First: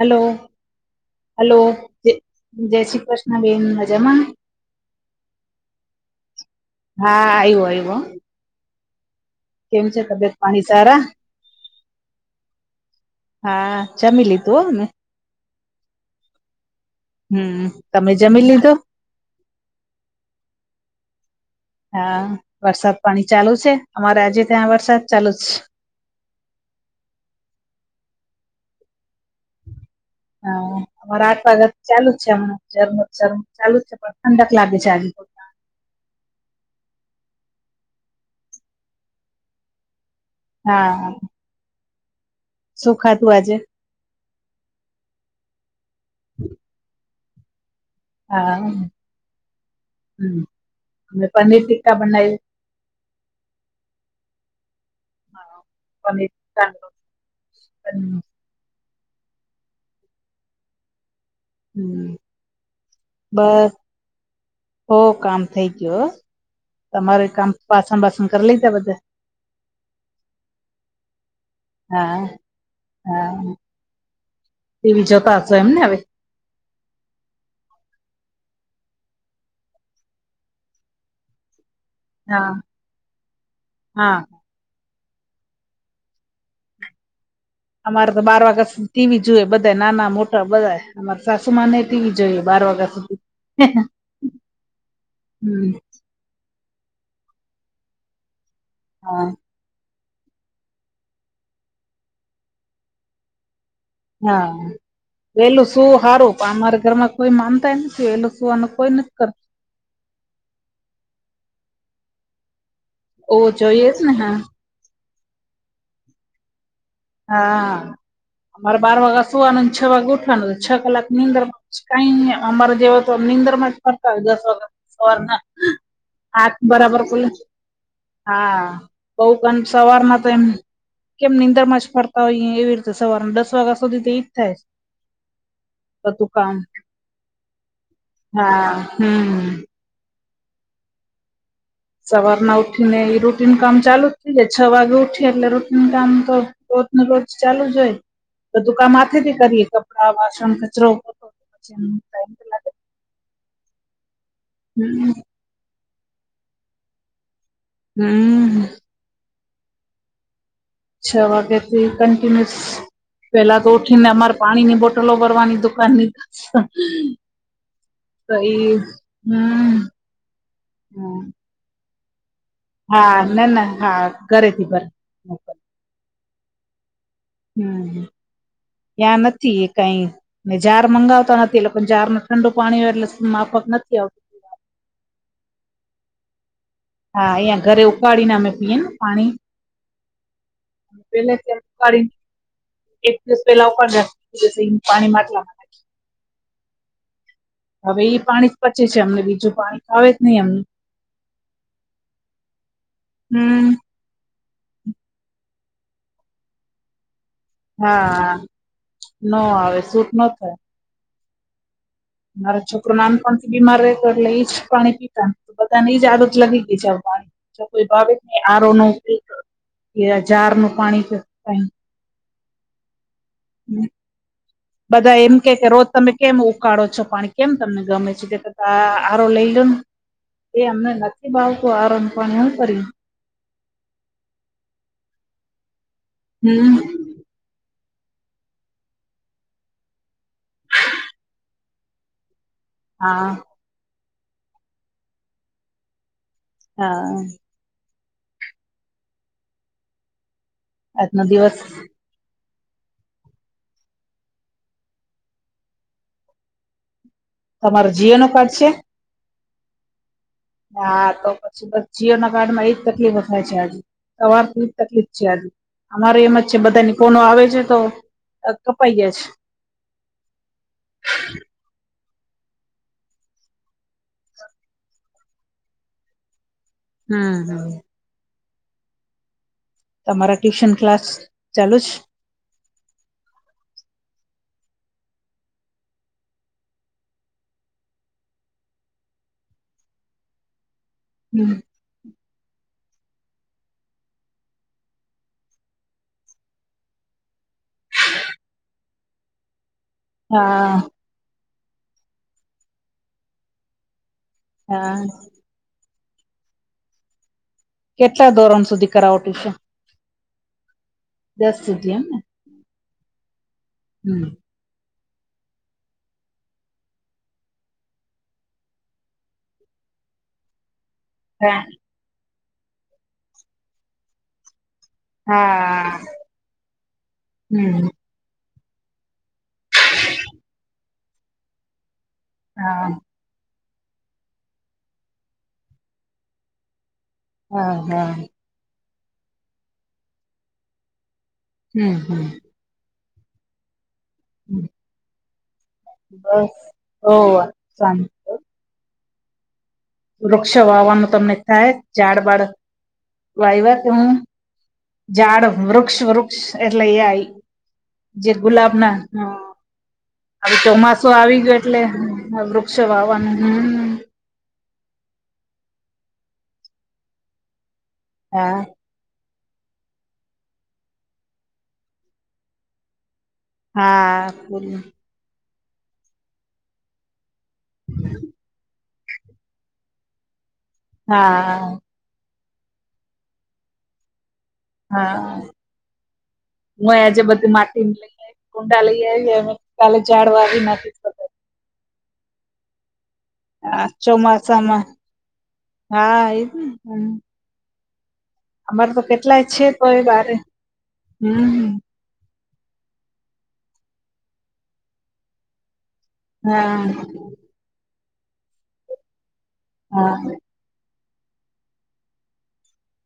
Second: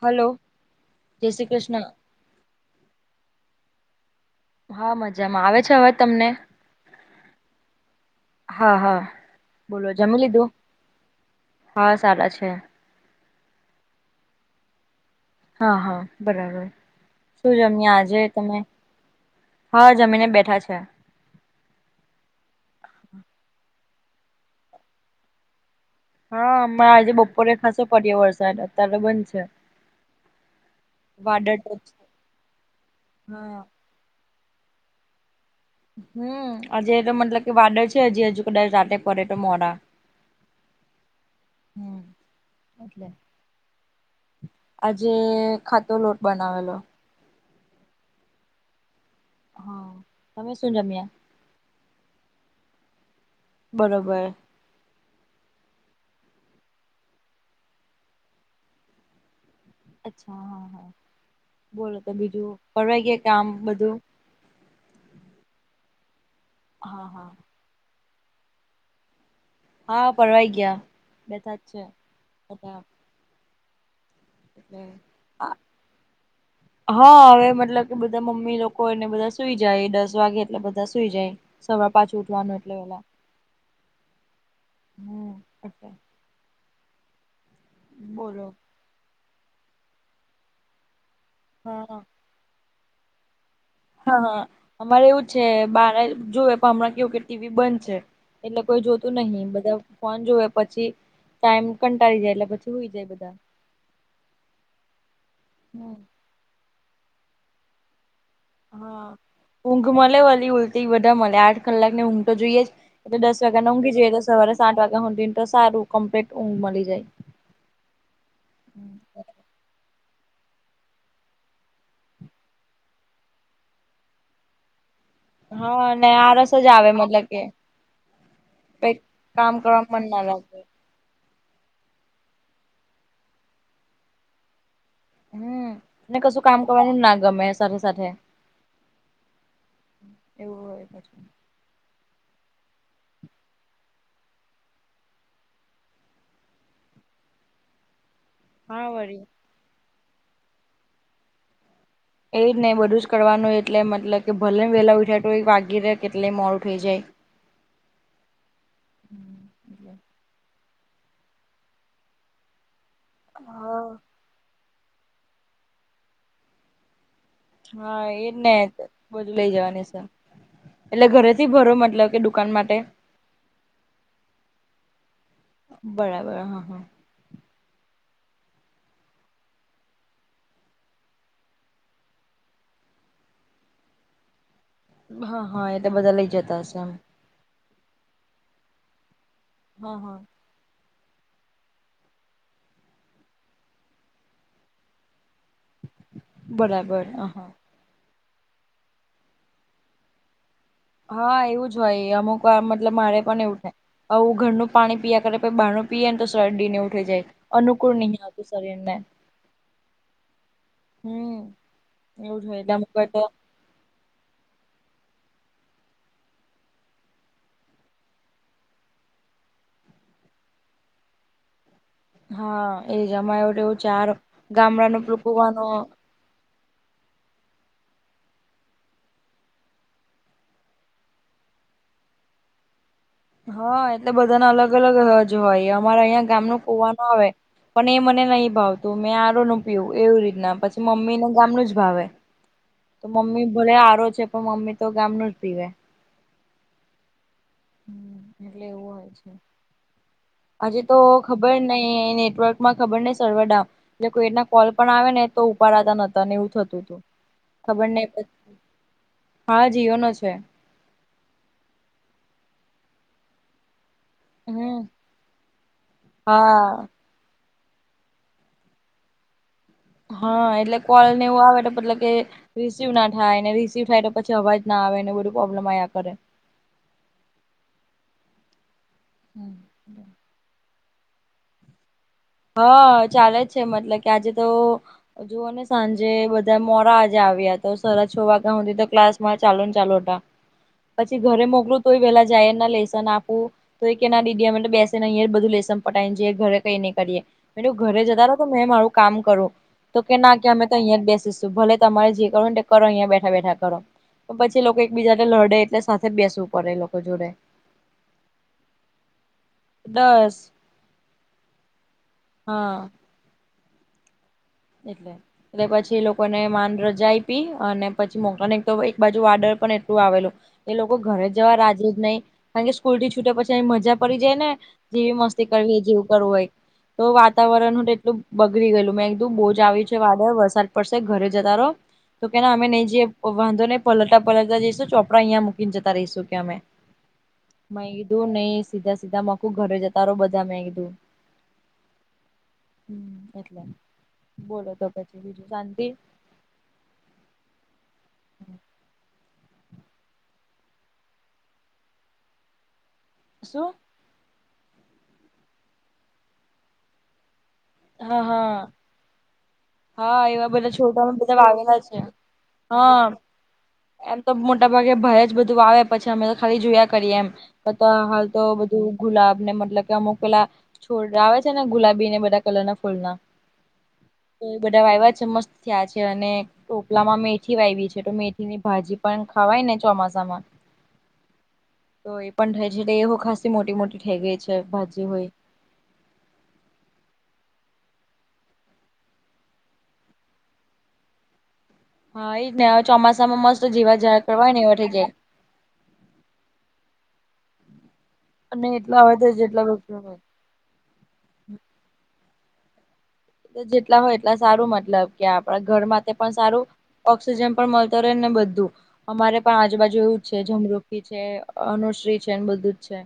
Hello જય Shri hello Krishna જય શ્રી કૃષ્ણ બેેન હજમા હા મજામાં આવે છે હવે તમને હા આવ્યો આવ્યો હા હા કેમ બોલો છે જમી તબિયત લીધું પાણી સારા હા સારા છે હા ચ મિલીી તું હા હા બરાબર શું હમ છેમને આજે જમી તમે લીધું હા જમીને બેઠા છે હા વરસાદ પાણી ચાલુ છે અમારે આજે ત્યાં વરસાદ ચાલુ જ છે હા અમાં આજે બપોરે ખાસો પડ્યો વરસાદદ અત્યારે બન છે હ અમારા આઠ વાદળ તો વાગ્યા ચાલુ જ છે હમણા જમમ હા ચાલુ જ છે પણ અંદ ક્લાભે છેાગ હમ આજે તો મતલબ કે વાદળ છે હજી હજુ કદાચ રાતે પડે તો મોરા હા હમ એટલે સુખા તું આજે આજે ખાતો લોટ બનાવેલો હા હા તમે શું જમ્યા હ અને પનીર ટીિક્કા બનાવી બરોબર હા અચ્છા હા હા બોલો તો બીજું ફરવાઈ ગય કે આમ બધું હો કામ થઈ ગયો હા તમારે હા કામ પાસન બાસન કરી લેજ બધા હા ફરવાઈ ગયા બેસાા જ છે હા હા હ ટીવી જોતા હશો હ એમને હવે હા હવે મતલબ કે બધા મમ્મી લોકો એને બધા સુઈ જાય દસ વાગે એટલે બધા સુઈ જાય સવા પાંચ હા ઉઠવાનું એટલે ઓેલા હા હમ એ અમારે તો બાર બોલો વાગત ટીવી જોુએ બધા નાના મોટા બધા અમાર સાસુમા હા ટીવી જોયું બાર વાગ્યા સુધી હા હા અમારે એવું છે હમ બાર જુવેએ પણ હમણાં કેવું કે ટીવી બંધ છે એટલે કોઈ જોતું હા નહિ બધા ફોન જોવે પછી ટાઈમ કંટાળી જાય એટલે પછી હોઈ જાય બધા હા પેલું હમ શું સારું પણ અમારા ઘરમાં કોઈ માનતા નથી વેલું કોઈ હા નક ઊંઘ મળે વલી ઉઊલટી બધા મળે આઠ કલાક ને ઊંઘ તો જોઈએ જ તો તો ઓ દસ વાગ્યા ના જોઈએ ઊંઘી જ જઈએ ને તો હા સવારે સાત વાગ્યા સુધીને તો સારું કમ્પ્લીટ ઊંઘ મળી જાય હા અમારે બાર વાગે સુવાનું છ વાગે ઉઠવાનું છ કલાકની અંદર માં કઈ અમારે જેવા તો નીંદર માં જ ફરતા હોય દસ વાગત સર હા અને આરસ હાથ જ આવે બરાબર પલ મતલબ કે હા કઈક બઉ ક કામ કરવામાં મન ના સવારમાં તો એમ લાગે કેમ નીંદર માં જ ફરતા હોય એવી રીતે સવારના દસ વાગ્યા સુધી તે ઈ જ થાય હમ તો ને તું કશું કામ કરવાનું ના ગમે સાથે સાથે હા હમ એવું હોય પછી સવાર ના ઉઠી ને એ રૂટિન કામ ચાલુ જ થઇ જાય છ વાગે ઉઠી એટલે રૂટીિન કામ તો રોચ ને રચ ચાલુ જ હોય તો હા દુકામ વળી હથેથી કરીએ કપડા વાસણ કચરો પછી ટાઈમ એ તો જ લાગે. ને બધું જ કરવાનું એટલે મતલબ કે ભલે વેલા હમ ઉઠા તો વાગી રહે કેટલેય મોડું થઈ જાય. હમ્મ. છ વાગ્યા થી કન્ટિન્યુસ પેલા તો હા ઉઠીને અમાર પાણીની બોટલો ભરવાની દુકાન ની હા એજ ને બધું લઇ હમ જવાની છે એટલે ઘરે હમ થી ભરો મતબ કે દુકાન માટે હા ના ના હા ઘરેથી ભ બરાબર હા હા હમ્મ, ત્યા નથી એ કઈ ને ઝાર મંગાવતા નથી એટલે પણ ઝાર ન ઠંડુ પાણી હોય એટલે માફક નથી આવ હા હા એટલે બધા લઇ જતા હશે આમ. હા યા ઘરે ઉકાડીને અમે પીએ ને પાણી હા, હા. પેલા ત કાઢીને એક દિવસ પેલા ઉપ રા પાણી માટલા બરાબર અ હ હવે પાણી જ પચે છે અમને બીજું પાણી ખાવે જ નહી એમ. હા એવું જ હોય એ અમુક મતલબ મારે પણ એવું હમ થાય. આવું ઘરનું પાણી પીયા કરે પી બહારનું પીએ ને તો શરડી ને એવું થઈ જાય. અનુકૂળ નહીં હા આવતું શરીરને. ન આવે સૂટ ન થાય હમ્મ. મારો છોકરું નામ પણ બીમાર રહે કરે એજ પાણી પીતા તો બધાને એ જ આદત લાગી ગઈ છે પાણી જો કોઈ ભાવ નહી આરો નો ઉપયોગ કર કે ઝાર ન પાણી કે કાઈ હા એ જમા એવ એવું ચાર ગામડા બધા એમ કે રુપવાનો કે રોજ તમે કેમ ઉકાળો છો પાણી કેમ તમને ગમે છે તે કરતા આર રો લઈ લો ને. એ અમને નથી ભાવતો આર રો નું પાણી હું કરી. હા એટલે બધા ના અલગ અલગ જ હોય અમારા અહીંયા ગામ નો હમ કુવાનું હોય. પણ એ મને નહી ભાવતું મેં આરો નો પીયુ એવી રીતના પછી મમ્મી ને ગામનું જ ભાવે. [inaudible] તો હા મમ્મી ભલે આરો છે પણ મમ્મી તો ગામ ન જ પીવે. હા. એટલે એવું હોય છે હજે તો આજનો ખબર દિવસ નહ નેટવર્ક. માં ખબર ને સરવ ડામ કોઈ એના કોલ પણ આવે ને તો ઉપાડતા નતા ને એવું થતું હતું. ખબર તમારો નહ જીઓ પી નો કાર્ડ છે હા જીઓ નો છે. હા તો પછી બસ જીઓ ના કાર્ડ માં એજ તકલીફો થાય છે આજે. તમારે થોડી જ હમ તકલીફ છે આજે અમારે એમ જ છે હા બધાની. કોનો આવે છે તો કપાઈયા છે. હા એટલે કોલ ને એવું આવે મતલબ કે. રિસીિવ ના થાયને રિસીિવ થાય તો પછી અવાજ ના આવે ને બધું પ્રોબ્લેમ આવયા કરે. હમ હા. હમ. મારા ટ્યુશન ક્લાસ ચાલુ છ. હા ચાલે જ છે મતલબ કે આજે તો. જુઓ ને સાંજે બધા મોરા આજે આવ્યા તો સડા છ વાગ્યા સુધી તો ક્લાસ માં ચાલો ને ચાલુ હતા. પછી ઘરે મોકલું તોય પેલા જાય એ ના લેસન આપું. તો એ કે ના દીદી અમે બેસેનેહીય બધું લેસન પટાવ નેઈએ ઘરે કઈ નઈ કરીએ. ઘરે જતા રહ તો મેં મારું કામ કરું તો કે ના કે અમે તો હા અહિયાં જ બેસીશ. ભલે તમારે જે કરો ને કરો અહીયા બેઠા બેઠા કરો પછી લોકો હા એકબીજાને લડે એટલે સાથે બેસવું પડે એ લોકો જોડે. કેટલા ધોરણ સુધી કરાવ ટુસન છે. દસ. દસ સુધી એમને. હા. હમ. એટલે. એ પછી લોકોને માન રજા આપ પી અને પછી મોક તો એક બાજુ વાર્ડર પણ એટલું આવેલું. એ લોકો ઘરે જવા હા રાજે જ નહી કારણ કે સ્કૂલ થી છૂટ્યા પછી અહી મજા પડી જાય ને. જેવી મસ્તી કરવી હા જેવું કરવું હોય તો વાતાવરણ હું હમ તેટલું બગડી ગયેલું મેં કીધુ બોજ. આવી છે વાદળ વરસાદ પડશે ઘરે જતા રહો તો કેના અમે હા નહી જઈએ. પ વાંધો નહી પલટતા પલટતા જઈશું ચોપડા અહીંયા મૂકીને જતા રહીશું કે અમે. હા હા મગીધું નહી સીધા સીધા માકું ઘરે જતા રહો બધા મેગીધું. હમ હમ. હમ એટલે બોલો તો પછી બીજું શાંતિ. બસ ઓ સ. વૃક્ષ વાવાનું તમને થાય ઝાડ બાડ શું વાઈવા તમે? ઝાડ વૃક્ષ વૃક્ષ એટલે એ આઈ હા જે હા ગુલાબ ના હા અ. એવા હવે બધા ચોમાસું છોટામાં બધા આવી ગયો વાવેલા એટલે છે વૃક્ષ હા વાવાનું હમ. એમ તો મોટા ભાગે ભય જ બધું આવે પછી અમે તો ખાલી જોયા કરીએ એમ હાલ તો હા બધું. ગુલાબ ને મતલબ કે અમુક પેલા છોડ આવે છે ને ગુલાબીને બધા કલર ના ફૂલના. હા તો એ બધા આવ્યા છે મસ્ત. થ્યા છે અને ટોપલામાં મેથી વાય્વી છે તો મેથીની ભાજી પન ખવાય ને ચોમાસામાં. હા. તો એ પણ થાય છે એટલે એવ ખાસી મોટી મોટી થઈ ગઈ છે. ભાજી હોય હા. હું આજે બધી માટી ને લઈ આવી કુંડા લઈ આવી એ કાલે ઝડવા આવી ના. હા એ જ ને ચોમાસામાં મસ્ત હા જીવા ઝાડ કરવાય ને એવા ચોમાસામાં થઈ જાય. હા એ જ ને હમ્મ. અને અમારે તો એટલા હવે કેટલાય છે જેટલા તો વૃક્ષો છે હોય બારે હમ્મ. તો જેટલા હોય એટલા સારું મતલબ કે આપડા ઘર માં પણ સારું હા ઓક્સિજન પણ મલતો રહે ને બધું અમારે પણ આજુબાજુ હા છે ઝમરૂ તે છે અનુશ્રી છેને બધું જ છે.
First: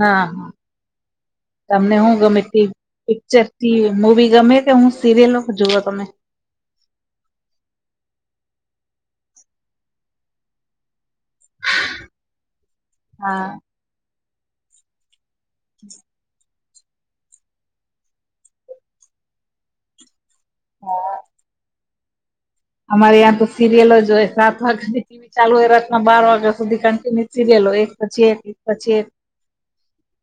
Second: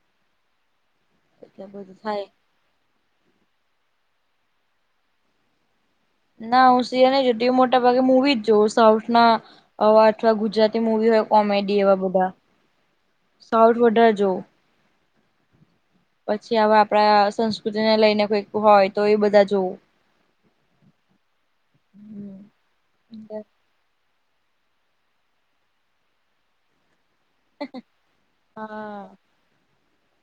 હા હા એટલે તમને બધું હું થાય ગમે તે પિક્ચર ટી વી મૂવી ગમે કે હું સિરિયલો જુઓ તમે? ના હું સિરિયલ નહી જોતી મોટા ભાગે મુવી જ જોઉં સાઉથ ના આવા અથવા ગુજરાતી મુવી હોય કોમેડી એવા બધા હા સાઉથ વધાર જોઉં. [inaudible] પછી આવા આપડા સંસ્કૃતિને લઈને કોઈક હોય તો એ બધા જોવું. હા. હમ્મ. અમારે ત્યાં તો સિરિલ જ હોય સાત વાગ્યા ની ટી વી ચાલુ હોય રાતના બાર વાગ્યા સુધી કન્ટિન્યુ સિરિયલો એક પછી એક એક પછી એક હા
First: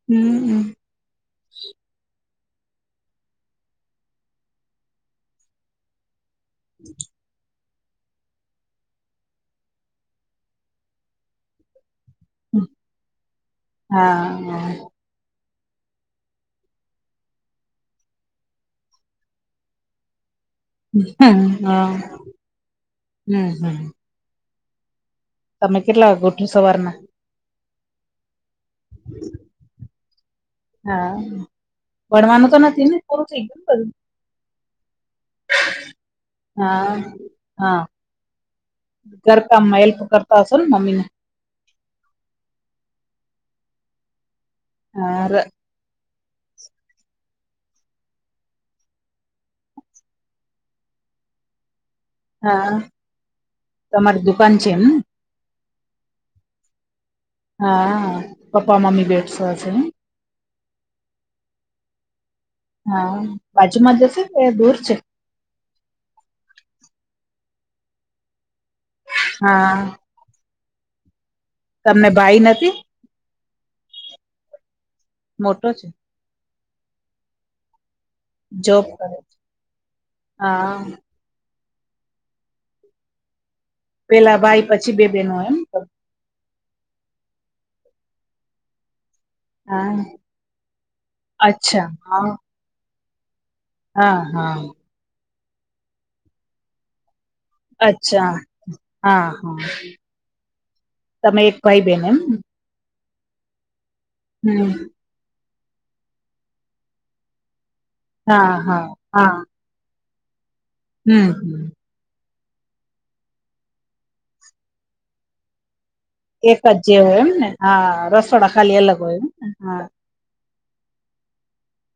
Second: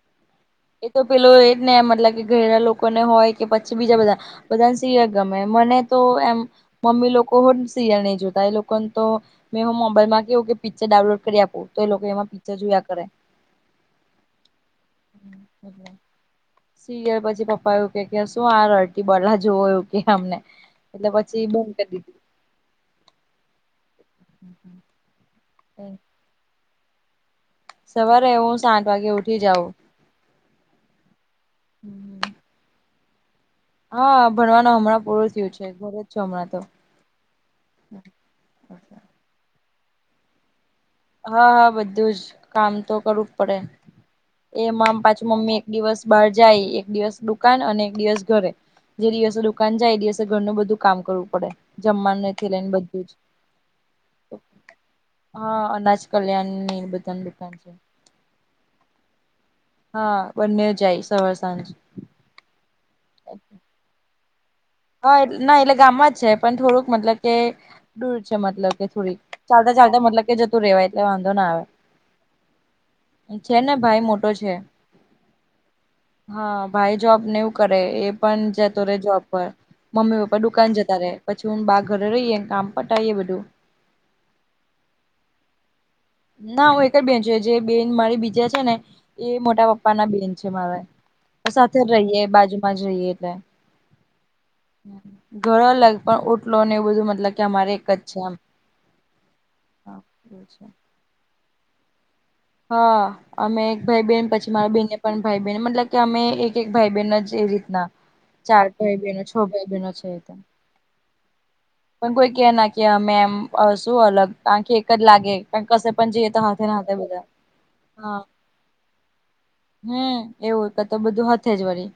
હમ્મ. એ તો પેલો એ જ ને મતલબ કે ઘઈડા લોકોને હોય કે પછી બીજા બધા બધાને સીરિયલ ગમે મને તો એમ મમ્મી લોકો હો સીરિયલ નહી જોતા એ લોક કોમ તો મેં હું મોબાઈલ માં કેવું કે પિક્ચર ડાઉનલોડ કરી આપું તો એ લોકો એમાં પિક્ચર જોયા કરે. હા, હા, હા. હમ્મ કર્યા. સિયર પછી પપ્પા એવું કે શું આ રરટી બલા જોવ એવું કે અમને. એટલે પછી બંધ હા કરી અ. ના ના. [inaudible] તમે કેટલા વાગે ઉઠો સવારના? સવારે હું આઠ વાગે ઉઠી જાઉ. હા, ભણવાનું તો નથી ને પૂરું થઈ ગયું ને બધું. હા, ભણવાનું હમણાં પૂરું થયું છે. ઘરે જ છું હમણાં તો હા. હા, ઘર કામમાં હેલ્પ કરતા હશોને મમ્મીને? હા હા બધું જ. કામ તો કરવું જ પડેન. એમાં આમ પાછું હા મમ્મી એક દિવસ બહાર જાય. એક દિવસ દુકાન અને એક દિવસ ઘરે. જે દિવસે દુકાન જાય એ દિવસે ઘરનું બધું કામ કરવું પડે જમવાને હા, તમાર દુકાન છે એમને? હા, અનાજ કલ્યાણની એ બધાન હા, પપ્પા મમ્મી બેસતા હશે હેન? હા! બંનેય જાય સવાર સાંજ. હા, બાજુમાં જ હશે કે દૂર છે? હ, ના એટલે ગામમાં જ છે પણ થોડુંક મતલબ કે દૂર છે મતલબ કે થોડીક. હા ચાલતા ચાલતા મતલબ કે જતું રેવાય એટલે વાંધો ના આવે. તમને ભાઈ નથી છે ને ભાઈ મોટો છે. મોટો છે હા, ભાઈ જોબ ને એવું કરે એ પણ જતો રહેે કરે જોબ છે. પર. મમ્મી પપ્પા દુકાન હા જતા રે. પછી હું બા ઘરે રહીએ કામ પટાઈ એ બધું. પેહલા ભાઈ પછી બે બેહેનો એમ? ના હું એક જ બેન છું, જે બેન મારી બીજા છે ને એ મોટા હા પપ્પાના બેન છે મારા. સાથે અચ્છા જ રહીએ હા બાજુમાં જ રહીએ એટલે. હા હા. ઘર અલગ પણ ઓટલો ને એવું બધું મતલબ કે અમારે એક જ છે અચ્છા. આમ હા હા. એવું છે. તમે એક ભાઈ બેન એમ ને. હા અમે એક ભાઈ બેન, પછી હમ મારા બેન ને પણ ભાઈ બહેન મતલબ કે અમે એક એક ભાઈ બહેન જ છે એ રીતના. હા ચાર હા ભાઈ બહેનો હા છ ભાઈ બહેનો છે એટલે. હમ હમ. પણ કોઈ કે ના કે અમે એમ શું અલગ, કારણકે એક જ લાગે ને કસે પણ જઈએ તો હાથે ને હાથે બધા. હા હા હા. રસોડા ખાલી અલગ હોય એમને? હા. હમ એવું કતો બધું હાથે જ વળી.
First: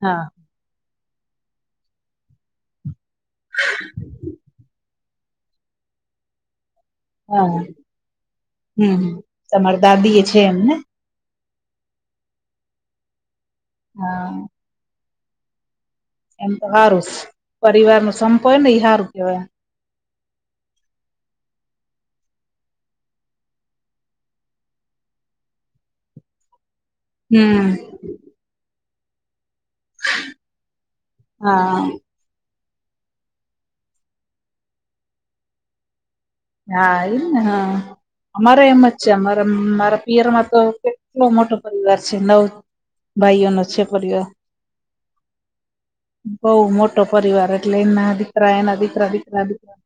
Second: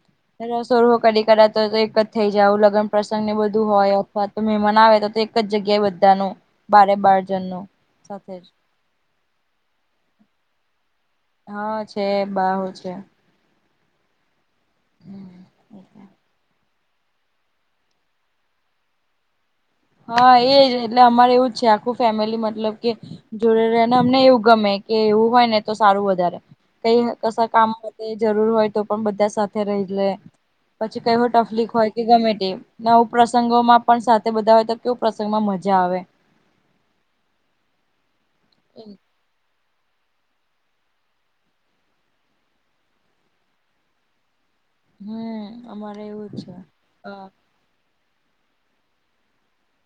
હા. રસોડુ કદી કદાચ તો એક જ થઇ જાવ, લગન પ્રસંગ ને એ બધું હોય અથવા તો મહેમાન આવે તો તો એક એક જ જગ્યાએ બધાનું. બારે બાર હા જનનું સાથે જ. હમ હમ. તમાર દાદી એ છે એમને? હા છે. બા હઉ છે. હા. એમ તો હારુ. પરિવારનો સંપ હોયને એ હારુ કેવાય એમ. હા એ જ. એટલે અમારે એવું જ છે આખું ફેમિલી મતલબ કે, જોડે રેહ, અને અમને એવું ગમે કે એવું હોય ને તો સારું વધારે. કઈ કશ કામ હમ માટે જરૂર હોય તો પણ બધા સાથ થે રહીલે. પછી કઈ પણ ટફલીક હા હોય કે ગમે તે. નવું પ્રસંગોમાં પણ સાથે બધા હોય, તો કેપ્રસંગમાં મજા આવે. હા એ જ ને. હા, અમારે એમ જ છે અમાર મારા પિયરમાં તો કેટલો મોટો પરિવાર છે નવ ભાઈઓનો છે પરીવાર. હમ અમારે એવું છે બઉ મોટો પરિવાર એટલે ના રે રા નભ્રવિકરાિત [inaudible]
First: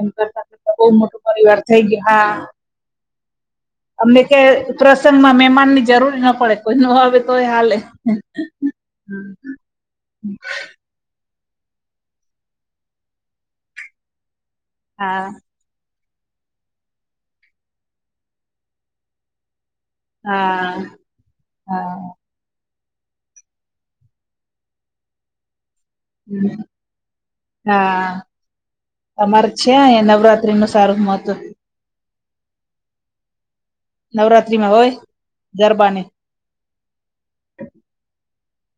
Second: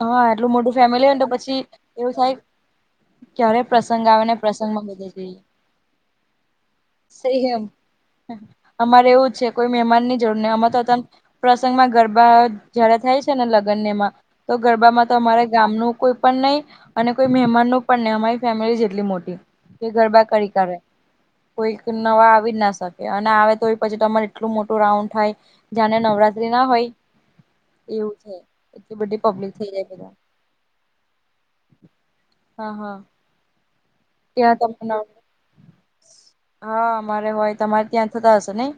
હા, આટલું મોડું બઉ મોટુ પરિવાર થઈ ગયું આ ક્યારે પ્રસંગ અમને આવે ને કે બધા પ્રસંગમાં જઈએ મહેમાન ની જરૂરી ના પડે કોઈ ન આવેવે તોય સેમ હાલે. અમારે એવું છે કોઈ મહેમાનની જોડ ને પ્રસંગમાં ગરબા જયારે થાય છે ને લગન માં તો ગરબામાં તો હા અમારે, ગામ ન કોઈ પણ નહી અને કોઈ મહેમાન ન પણ નહી અમારી ફેમિલી જેટલી મોટી, કે ગરબા કરી હા કરે હા કોઈ નવા આવી જ ના સર, અને આવે તો એ પછી તમારે એટલું મોટું રાઉન્ડ થાય. જાને નવરાત્રી હમ. ના હોય એવું છે. એટલી બધી તમારે પબ્લિક થઈ જાય છે બધા નવરાત્રી ન સારું મોતું. હા હા ત્યાં નવરાત્રીમાં ત હોય ગરબાને હા મારે હોય તમારે ત્યાં થતા હશે નહી?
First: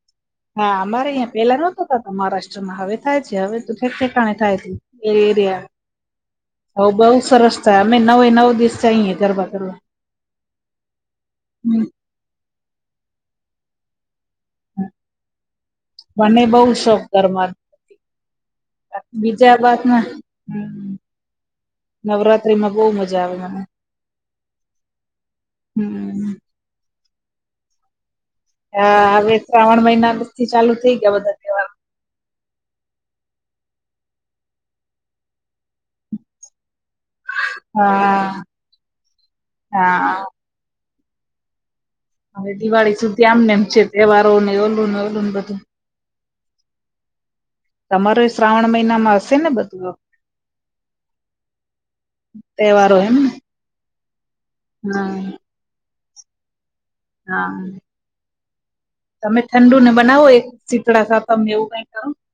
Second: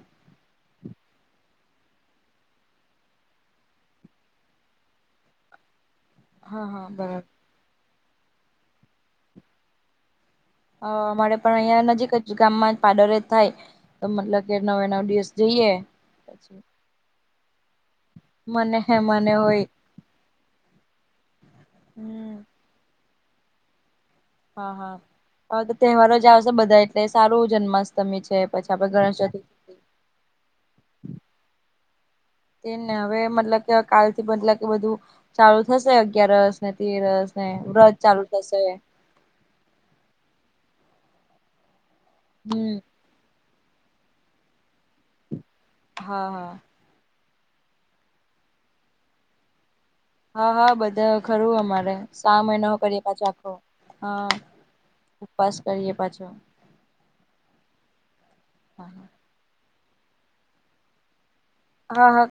હા અમારે અહીં પેલા નહતોતા મહારાષ્ટ્રમાં હવે થાય છે હવે તો ઠક ઠેકાણે થાય છે. એરે એ રહિયા હા હ હા બઉ બરાબર સરસ થાય અમે નવે નવ દિવસ જઈએ ગરબા કરવા, અ અમારે પણ હમ. અહિયાં નજીક જ ગામમાં પાડરે થાય. તો મતલબ કે નવે નવ દિવસ જઈએ મને પછી બહુ શોખ ગરબા મને મને બીજા હોય બાદમાં હ હમ નવરાત્રી માં બહુ મજા આવે મને, હા હા હવે તો તહેવારો હમ જ આવશે બધા એટલે સારું જન્માષ્ટમી છે. પછી હ આપડે ગણેશ હવે ચતુર્થી શ્રાવણ મહિના થી ચાલુ થઈ ગયા બધા. તહેવાર તે ને હવે મતલબ કે કાલ થી બતલ કે બધું ચાલુ થશે અગિયારસ ને તેરસ, ને વ્રત ચાલુ હા થશે હા હવે હમ દિવાળી સુધી આમને એમ છે તહેવારો ને ઓલું ને ઓલું ને બધું. હા હા તમારું શ્રાવણ મહિનામાં હશે ને બધું હા હા બધા ખરું અમારે સા મહિનો કરીએ પાછ આખો હ ના કરીએ પાછો હા હા હા તમે ઠંડુ ને બનાવો એક શીતળા ખ તને એવું કઈ કરો હા હા